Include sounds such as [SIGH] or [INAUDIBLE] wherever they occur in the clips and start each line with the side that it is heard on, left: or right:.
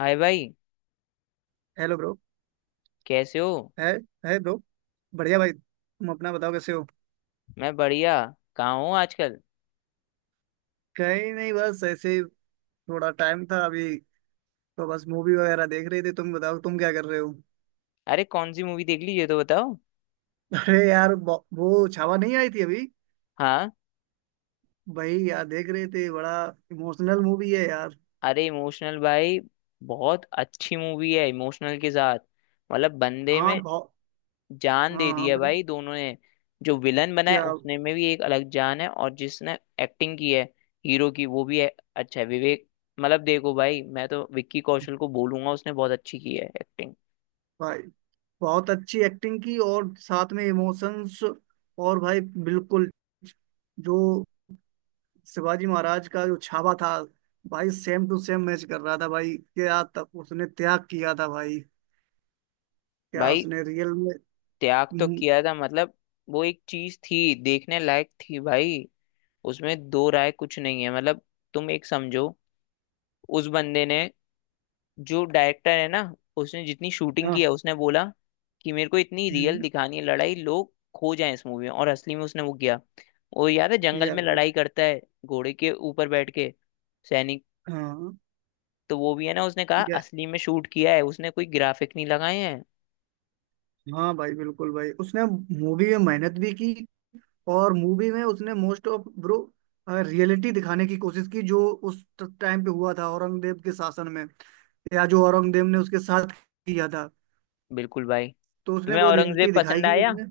left: हाय भाई।
right: Hello bro.
left: कैसे हो।
right: है। है ब्रो। बढ़िया भाई, तुम अपना बताओ कैसे हो।
left: मैं बढ़िया। कहाँ हूँ आजकल।
right: कहीं नहीं, बस ऐसे ही। थोड़ा टाइम था अभी तो बस मूवी वगैरह देख रहे थे। तुम बताओ तुम क्या कर रहे हो।
left: अरे कौन सी मूवी देख ली ये तो बताओ।
right: अरे यार, वो छावा नहीं आई थी अभी।
left: हाँ।
right: भाई यार देख रहे थे। बड़ा इमोशनल मूवी है यार।
left: अरे इमोशनल भाई, बहुत अच्छी मूवी है इमोशनल के साथ। मतलब बंदे
right: हाँ,
left: में
right: बहुत।
left: जान
right: हाँ
left: दे दी
right: हाँ
left: है
right: भाई।
left: भाई, दोनों ने। जो विलन बना है
right: क्या।
left: उसने में भी एक अलग जान है, और जिसने एक्टिंग की है हीरो की वो भी है। अच्छा है विवेक। मतलब देखो भाई, मैं तो विक्की कौशल को बोलूंगा, उसने बहुत अच्छी की है एक्टिंग।
right: भाई, बहुत अच्छी एक्टिंग की और साथ में इमोशंस, और भाई बिल्कुल। जो शिवाजी महाराज का जो छावा था भाई, सेम टू सेम मैच कर रहा था भाई। क्या तब उसने त्याग किया था भाई। क्या
left: भाई
right: उसने रियल में।
left: त्याग तो
right: हम्म।
left: किया था, मतलब वो एक चीज थी देखने लायक थी भाई। उसमें दो राय कुछ नहीं है। मतलब तुम एक समझो, उस बंदे ने, जो डायरेक्टर है ना, उसने जितनी शूटिंग की
right: हाँ।
left: है उसने बोला कि मेरे को इतनी रियल
right: हम्म।
left: दिखानी है लड़ाई, लोग खो जाएं इस मूवी में, और असली में उसने वो किया। वो याद है जंगल
right: किया
left: में
right: भाई।
left: लड़ाई करता है घोड़े के ऊपर बैठ के सैनिक,
right: हाँ।
left: तो वो भी है ना, उसने कहा
right: या-
left: असली में शूट किया है, उसने कोई ग्राफिक नहीं लगाए हैं।
right: हाँ भाई, बिल्कुल भाई, उसने मूवी में मेहनत भी की, और मूवी में उसने मोस्ट ऑफ ब्रो रियलिटी दिखाने की कोशिश की जो उस टाइम पे हुआ था औरंगजेब के शासन में, या जो औरंगजेब ने उसके साथ किया था।
left: बिल्कुल भाई।
right: तो उसने
left: तुम्हें
right: वो
left: औरंगजेब
right: रियलिटी दिखाई
left: पसंद
right: कि
left: आया?
right: उसने।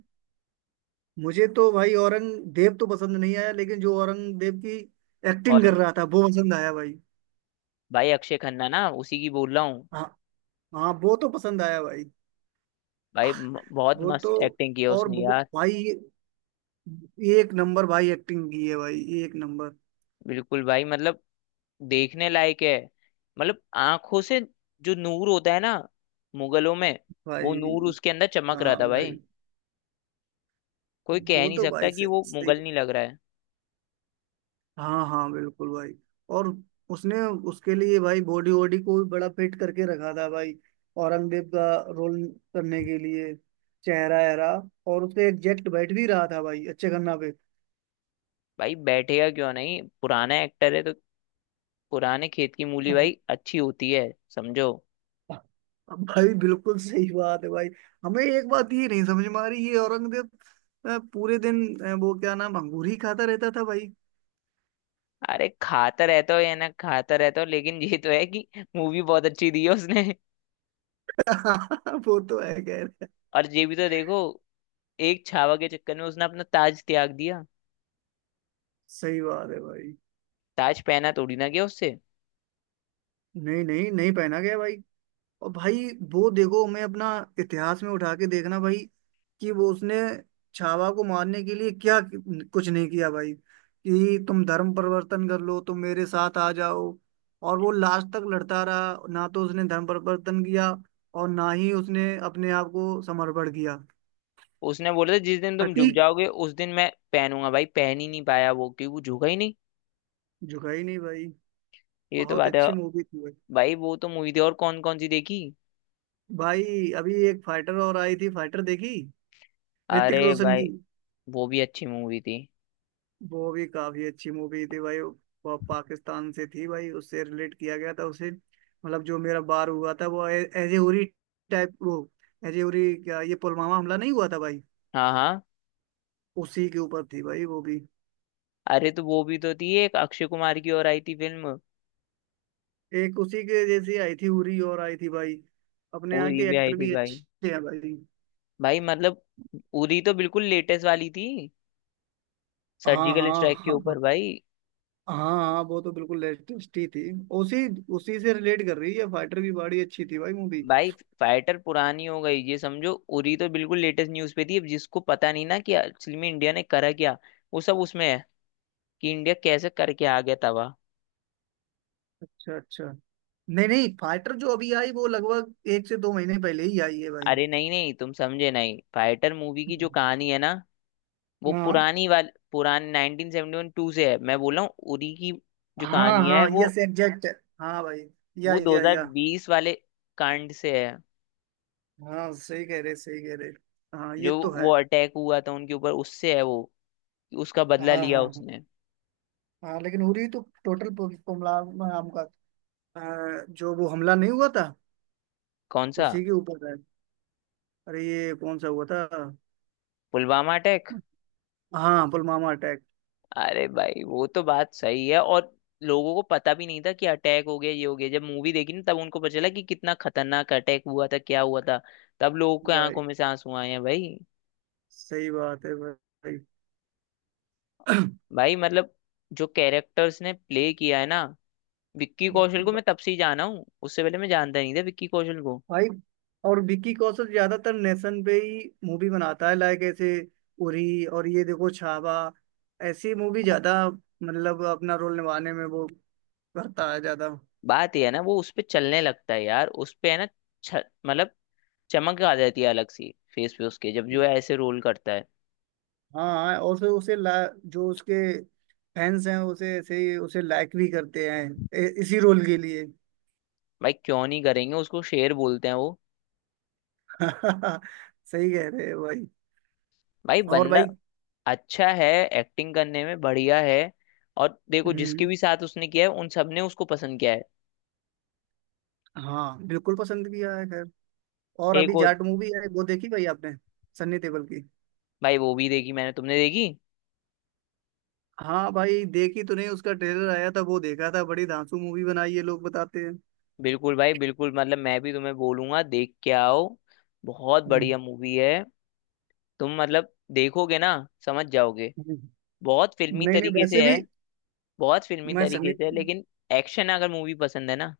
right: मुझे तो भाई औरंगजेब तो पसंद नहीं आया, लेकिन जो औरंगजेब की एक्टिंग कर
left: औरंग,
right: रहा था वो पसंद आया भाई।
left: भाई अक्षय खन्ना ना, उसी की बोल रहा हूँ।
right: हाँ हाँ, वो तो पसंद आया भाई।
left: बहुत
right: वो
left: मस्त
right: तो
left: एक्टिंग की है
right: और
left: उसने
right: वो,
left: यार।
right: भाई ये एक नंबर भाई एक्टिंग की है, भाई एक नंबर।
left: बिल्कुल भाई, मतलब देखने लायक है। मतलब आंखों से जो नूर होता है ना मुगलों में, वो
right: भाई
left: नूर उसके अंदर चमक रहा
right: हाँ
left: था
right: भाई।
left: भाई। कोई कह
right: वो
left: नहीं
right: तो
left: सकता
right: भाई
left: कि वो
right: सही।
left: मुगल नहीं लग रहा है।
right: हाँ हाँ, बिल्कुल भाई। और उसने, उसके लिए भाई बॉडी वॉडी को भी बड़ा फिट करके रखा था भाई, औरंगजेब का रोल करने के लिए। चेहरा एहरा और उसके एग्जैक्ट बैठ भी रहा था भाई, अच्छे गन्ना पे।
left: भाई बैठेगा क्यों नहीं, पुराना एक्टर है तो। पुराने खेत की मूली
right: हम्म।
left: भाई अच्छी होती है, समझो।
right: अब भाई बिल्कुल सही बात है भाई। हमें एक बात ये नहीं समझ में आ रही, ये औरंगजेब पूरे दिन वो क्या नाम, अंगूर ही खाता रहता था भाई।
left: अरे खाता रहता हो या ना खाता रहता हो, लेकिन ये तो है कि मूवी बहुत अच्छी दी है उसने।
right: [LAUGHS] वो तो है, कह रहे।
left: और ये भी तो देखो, एक छावा के चक्कर में उसने अपना ताज त्याग दिया।
right: सही बात है भाई।
left: ताज पहना थोड़ी ना गया उससे।
right: नहीं नहीं नहीं, पहना गया भाई। और भाई वो देखो, मैं अपना इतिहास में उठा के देखना भाई, कि वो उसने छावा को मारने के लिए क्या कुछ नहीं किया भाई, कि तुम धर्म परिवर्तन कर लो, तुम मेरे साथ आ जाओ। और वो लास्ट तक लड़ता रहा ना, तो उसने धर्म परिवर्तन किया, और ना ही उसने अपने आप को समर्पण किया।
left: उसने बोला था जिस दिन तुम झुक
right: अटीक।
left: जाओगे उस दिन मैं पहनूंगा, भाई पहन ही नहीं पाया वो, क्योंकि वो झुका ही नहीं।
right: झुका ही नहीं भाई।
left: ये तो
right: बहुत
left: बात है।
right: अच्छी मूवी थी भाई।
left: भाई वो तो मूवी थी, और कौन कौन सी देखी?
right: भाई अभी एक फाइटर और आई थी, फाइटर देखी, ऋतिक
left: अरे
right: रोशन
left: भाई,
right: की।
left: वो भी अच्छी मूवी थी।
right: वो भी काफी अच्छी मूवी थी भाई। वो पाकिस्तान से थी भाई, उससे रिलेट किया गया था उसे, मतलब जो मेरा बार हुआ था वो एजे उरी टाइप वो। एजे उरी क्या, ये पुलवामा हमला नहीं हुआ था भाई।
left: हाँ हाँ।
right: उसी के ऊपर थी भाई वो भी।
left: अरे तो वो भी तो थी, एक अक्षय कुमार की और आई थी फिल्म।
right: एक उसी के जैसी आई थी, उरी और आई थी भाई। अपने यहाँ
left: उरी
right: के
left: भी आई
right: एक्टर
left: थी
right: भी
left: भाई।
right: अच्छे हैं भाई।
left: भाई मतलब उरी तो बिल्कुल लेटेस्ट वाली थी,
right: हाँ
left: सर्जिकल
right: हाँ
left: स्ट्राइक के ऊपर
right: हाँ।
left: भाई।
right: हाँ हाँ, वो तो बिल्कुल लेटेस्ट ही थी। उसी उसी से रिलेट कर रही है, फाइटर भी बड़ी अच्छी थी भाई मूवी।
left: भाई फाइटर पुरानी हो गई ये समझो। उरी तो बिल्कुल लेटेस्ट न्यूज पे थी। अब जिसको पता नहीं ना कि असल में इंडिया ने करा क्या, वो सब उसमें है, कि इंडिया कैसे करके आ गया तवा।
right: अच्छा, अच्छा। नहीं नहीं, फाइटर जो अभी आई वो लगभग 1 से 2 महीने पहले ही आई है भाई।
left: अरे नहीं नहीं, तुम समझे नहीं। फाइटर मूवी की जो
right: हम्म।
left: कहानी है ना, वो
right: हाँ
left: पुरानी वाली, पुरानी 1971 टू से है। मैं बोल रहा हूँ उरी की जो
right: हाँ
left: कहानी है
right: हाँ,
left: वो
right: यस एग्जैक्ट। हाँ भाई।
left: वो
right: या या।
left: 2020 वाले कांड से है।
right: हाँ सही कह रहे, सही कह रहे। हाँ ये
left: जो
right: तो
left: वो
right: है।
left: अटैक हुआ था उनके ऊपर, उससे है वो, कि उसका
right: हाँ
left: बदला
right: हाँ
left: लिया
right: हाँ
left: उसने।
right: हाँ, लेकिन उरी तो टोटल पुमला नाम का जो वो हमला नहीं हुआ था,
left: कौन सा?
right: उसी के ऊपर है। अरे ये कौन सा हुआ था।
left: पुलवामा अटैक।
right: हाँ, पुलवामा अटैक।
left: अरे भाई वो तो बात सही है। और लोगों को पता भी नहीं था कि अटैक हो गया ये हो गया, जब मूवी देखी ना तब उनको पता चला कि कितना खतरनाक अटैक हुआ था, क्या हुआ था। तब लोगों के
right: भाई
left: आंखों में से आंसू आए हैं भाई।
right: सही बात है भाई।
left: भाई मतलब, जो कैरेक्टर्स ने प्ले किया है ना, विक्की कौशल को मैं तब
right: [CLEARS THROAT]
left: से ही जाना हूँ। उससे पहले मैं जानता नहीं था विक्की कौशल को।
right: भाई, और विक्की कौशल ज्यादातर नेशन पे ही मूवी बनाता है, लाइक ऐसे, उरी और ये देखो छावा। ऐसी मूवी ज्यादा, मतलब अपना रोल निभाने में वो करता है ज्यादा।
left: बात ये है ना, वो उस पे चलने लगता है यार, उस पे है ना। मतलब चमक आ जाती है अलग सी फेस पे उसके, जब जो है ऐसे रोल करता है।
right: हाँ, और फिर उसे जो उसके फैंस हैं उसे ऐसे ही, उसे लाइक भी करते हैं इसी रोल के लिए। [LAUGHS]
left: भाई क्यों नहीं करेंगे, उसको शेर बोलते हैं वो।
right: सही कह रहे हैं भाई।
left: भाई
right: और
left: बंदा
right: भाई।
left: अच्छा है, एक्टिंग करने में बढ़िया है। और देखो जिसके
right: हम्म।
left: भी साथ उसने किया है, उन सब ने उसको पसंद किया है।
right: हाँ, बिल्कुल पसंद किया है, खैर। और
left: एक
right: अभी
left: और?
right: जाट मूवी है, वो देखी भाई आपने, सन्नी देओल की।
left: भाई वो भी देखी मैंने, तुमने देखी?
right: हाँ भाई, देखी तो नहीं, उसका ट्रेलर आया था वो देखा था, बड़ी धांसू मूवी बनाई है, लोग बताते हैं।
left: बिल्कुल भाई, बिल्कुल। मतलब मैं भी तुम्हें बोलूंगा देख के आओ, बहुत
right: हम्म।
left: बढ़िया मूवी है। तुम मतलब देखोगे ना, समझ जाओगे।
right: हम्म।
left: बहुत फिल्मी
right: नहीं नहीं,
left: तरीके
right: वैसे
left: से
right: भी
left: है। बहुत फिल्मी
right: मैं सनी।
left: तरीके से है, लेकिन एक्शन अगर मूवी पसंद है ना,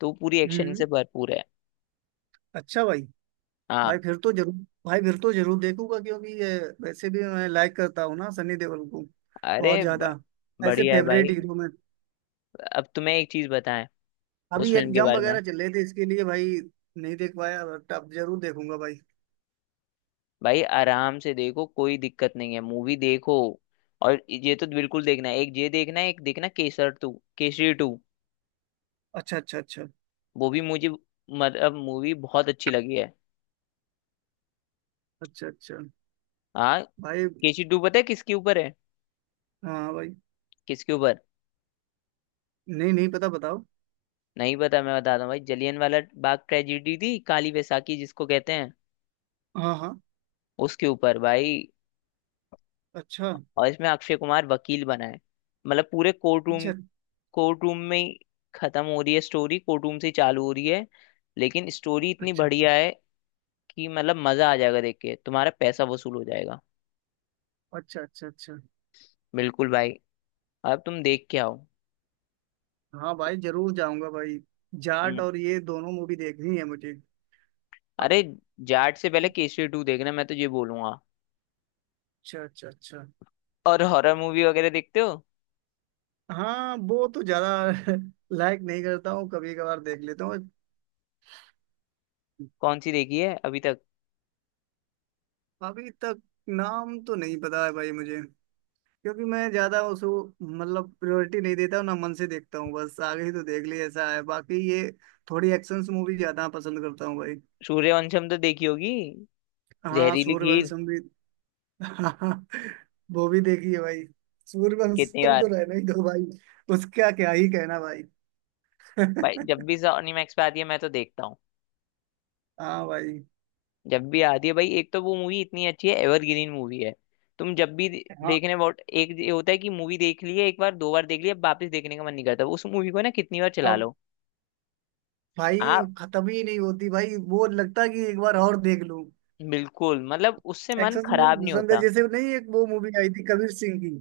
left: तो पूरी एक्शन से
right: हम्म।
left: भरपूर है।
right: अच्छा भाई। भाई
left: हाँ।
right: फिर तो जरूर। भाई फिर तो जरूर देखूंगा क्योंकि ये, वैसे भी मैं लाइक करता हूँ ना सनी देओल को, बहुत
left: अरे ब-
right: ज्यादा। ऐसे
left: बढ़िया है
right: फेवरेट
left: भाई।
right: हीरो में।
left: अब तुम्हें एक चीज बताएं उस
right: अभी
left: फिल्म के
right: एग्जाम
left: बारे में।
right: वगैरह चल रहे थे, इसके लिए भाई नहीं देख पाया, बट अब जरूर देखूंगा भाई।
left: भाई आराम से देखो, कोई दिक्कत नहीं है, मूवी देखो। और ये तो बिल्कुल देखना है, एक ये देखना है, एक देखना केसरी टू।
right: अच्छा अच्छा अच्छा।
left: वो भी मुझे मतलब मूवी बहुत अच्छी लगी है।
right: अच्छा, अच्छा
left: हाँ।
right: भाई।
left: केसरी टू पता है किसके ऊपर है?
right: हाँ भाई।
left: किसके ऊपर?
right: नहीं नहीं पता, बताओ।
left: नहीं पता, मैं बताता हूँ भाई, जलियन वाला बाग ट्रेजिडी थी, काली बैसाखी जिसको कहते हैं,
right: हाँ हाँ।
left: उसके ऊपर भाई।
right: अच्छा
left: और इसमें अक्षय कुमार वकील बना है। मतलब पूरे कोर्ट रूम,
right: अच्छा
left: कोर्ट रूम में ही खत्म हो रही है स्टोरी, कोर्ट रूम से ही चालू हो रही है। लेकिन स्टोरी इतनी
right: अच्छा।
left: बढ़िया है कि मतलब मजा आ जाएगा देख के, तुम्हारा पैसा वसूल हो जाएगा।
right: अच्छा अच्छा अच्छा।
left: बिल्कुल भाई। अब तुम देख के आओ।
right: हाँ भाई, जरूर जाऊंगा भाई। जाट
left: हम्म।
right: और ये, दोनों मूवी देखनी है मुझे। अब
left: अरे जाट से पहले केसरी टू देखना, मैं तो ये बोलूंगा।
right: अच्छा अच्छा अच्छा।
left: और हॉरर मूवी वगैरह देखते हो?
right: हाँ वो तो ज्यादा [LAUGHS] लाइक नहीं करता हूँ, कभी कभार देख लेता हूँ।
left: कौन सी देखी है अभी तक?
right: अभी तक नाम तो नहीं पता है भाई मुझे, क्योंकि मैं ज्यादा उसको, मतलब प्रायोरिटी नहीं देता हूँ ना, मन से देखता हूँ बस, आगे ही तो देख ली, ऐसा है बाकी ये, थोड़ी एक्शन मूवी ज्यादा पसंद करता हूँ भाई।
left: सूर्यवंशम तो देखी होगी,
right: हाँ,
left: जहरीली खीर।
right: सूर्यवंशम भी। [LAUGHS] हाँ, वो भी देखी है भाई।
left: कितनी
right: सूर्यवंशम तो
left: बार?
right: रहने ही दो भाई। उसका क्या ही कहना भाई।
left: भाई जब
right: [LAUGHS]
left: भी सोनी मैक्स पे आती है, मैं तो देखता हूँ।
right: हाँ भाई।
left: जब भी आती है भाई। एक तो वो मूवी इतनी अच्छी है, एवरग्रीन मूवी है। तुम जब भी दे-
right: हाँ
left: देखने बहुत एक ये होता है कि मूवी देख ली है, एक बार दो बार देख ली है, वापस देखने का मन नहीं करता उस मूवी को ना, कितनी बार चला
right: अब भाई,
left: लो।
right: खत्म ही नहीं होती भाई, वो लगता है कि एक बार और देख लूं।
left: बिल्कुल, मतलब उससे मन
right: एक्सेस मूवी
left: खराब नहीं
right: पसंद है,
left: होता।
right: जैसे नहीं, एक वो मूवी आई थी कबीर सिंह की।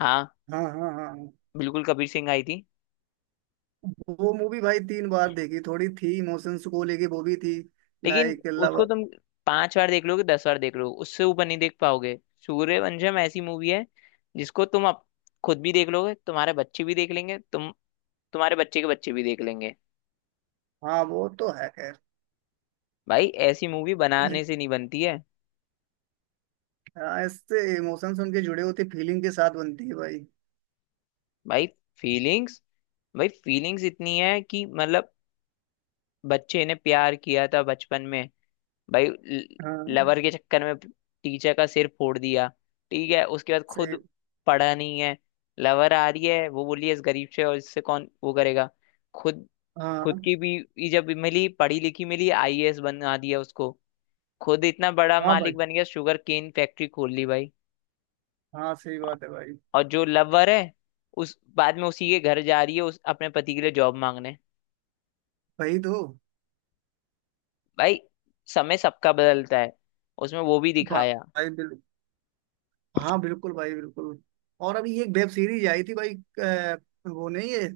left: हाँ,
right: हाँ हाँ हाँ हाँ।
left: बिल्कुल कबीर सिंह आई थी।
right: वो मूवी भाई 3 बार देखी थोड़ी थी, इमोशंस को लेके वो भी थी,
left: लेकिन
right: लाइक लव।
left: उसको तुम पांच बार देख लोगे, दस बार देख लोगे, उससे ऊपर नहीं देख पाओगे। सूर्यवंशम ऐसी मूवी है जिसको तुम खुद भी देख लोगे, तुम्हारे बच्चे भी देख लेंगे, तुम्हारे बच्चे के बच्चे भी देख लेंगे।
right: हाँ वो तो है, खैर।
left: भाई ऐसी मूवी बनाने
right: लेकिन-
left: से नहीं बनती है।
right: हाँ, इससे इमोशंस उनके जुड़े होते, फीलिंग के साथ बनती है भाई।
left: भाई फीलिंग्स, भाई फीलिंग्स इतनी है कि मतलब बच्चे ने प्यार किया था बचपन में भाई,
right: हाँ
left: लवर के चक्कर में टीचर का सिर फोड़ दिया। ठीक है, उसके बाद
right: सही।
left: खुद पढ़ा नहीं है। लवर आ रही है वो, बोली है, इस गरीब से और इससे कौन वो करेगा। खुद, खुद
right: हाँ
left: की भी जब मिली, पढ़ी लिखी मिली, आईएएस बना दिया उसको। खुद इतना बड़ा
right: हाँ भाई।
left: मालिक बन गया, शुगर केन फैक्ट्री खोल ली भाई।
right: हाँ सही बात है भाई।
left: और जो लवर है, उस बाद में उसी के घर जा रही है, उस अपने पति के लिए जॉब मांगने।
right: भाई तो।
left: भाई समय सबका बदलता है, उसमें वो भी
right: भा-
left: दिखाया।
right: भाई बिल, हाँ बिल्कुल भाई, बिल्कुल। और अभी एक वेब सीरीज आई थी भाई, अ, वो नहीं है,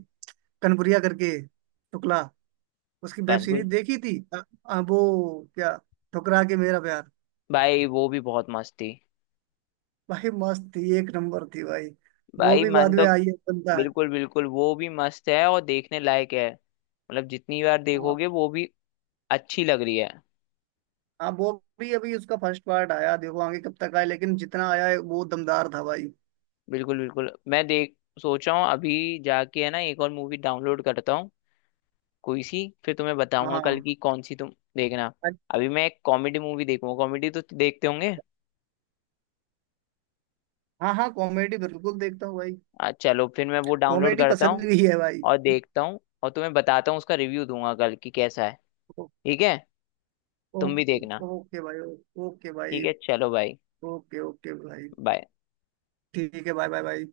right: कनपुरिया करके टुकला, उसकी वेब
left: कानपुर?
right: सीरीज देखी थी, वो क्या, ठुकरा के मेरा प्यार।
left: भाई वो भी बहुत मस्त थी।
right: भाई मस्त थी, एक नंबर थी भाई। वो
left: भाई
right: भी
left: मन
right: बाद में
left: तो।
right: आई है, बनता है।
left: बिल्कुल बिल्कुल, वो भी मस्त है और देखने लायक है, मतलब जितनी बार
right: हाँ
left: देखोगे वो भी अच्छी लग रही है।
right: हाँ। वो भी अभी उसका फर्स्ट पार्ट आया, देखो आगे कब तक आया, लेकिन जितना आया है वो दमदार था भाई।
left: बिल्कुल बिल्कुल। मैं देख सोचा हूँ, अभी जाके है ना एक और मूवी डाउनलोड करता हूँ कोई सी, फिर तुम्हें
right: हाँ
left: बताऊंगा कल
right: हाँ
left: की कौन सी तुम देखना। अभी मैं एक कॉमेडी मूवी देखूंगा, कॉमेडी तो देखते होंगे।
right: हाँ। हाँ, कॉमेडी बिल्कुल देखता हूँ भाई।
left: चलो फिर मैं वो डाउनलोड
right: कॉमेडी
left: करता
right: पसंद
left: हूँ
right: भी है भाई।
left: और देखता हूँ, और तुम्हें बताता हूँ, उसका रिव्यू दूंगा कल की कैसा है।
right: ओ-
left: ठीक है,
right: ओ-
left: तुम भी देखना।
right: ओके भाई। ओके
left: ठीक
right: भाई।
left: है चलो भाई।
right: ओके ओके भाई।
left: बाय।
right: ठीक है, बाय बाय भाई।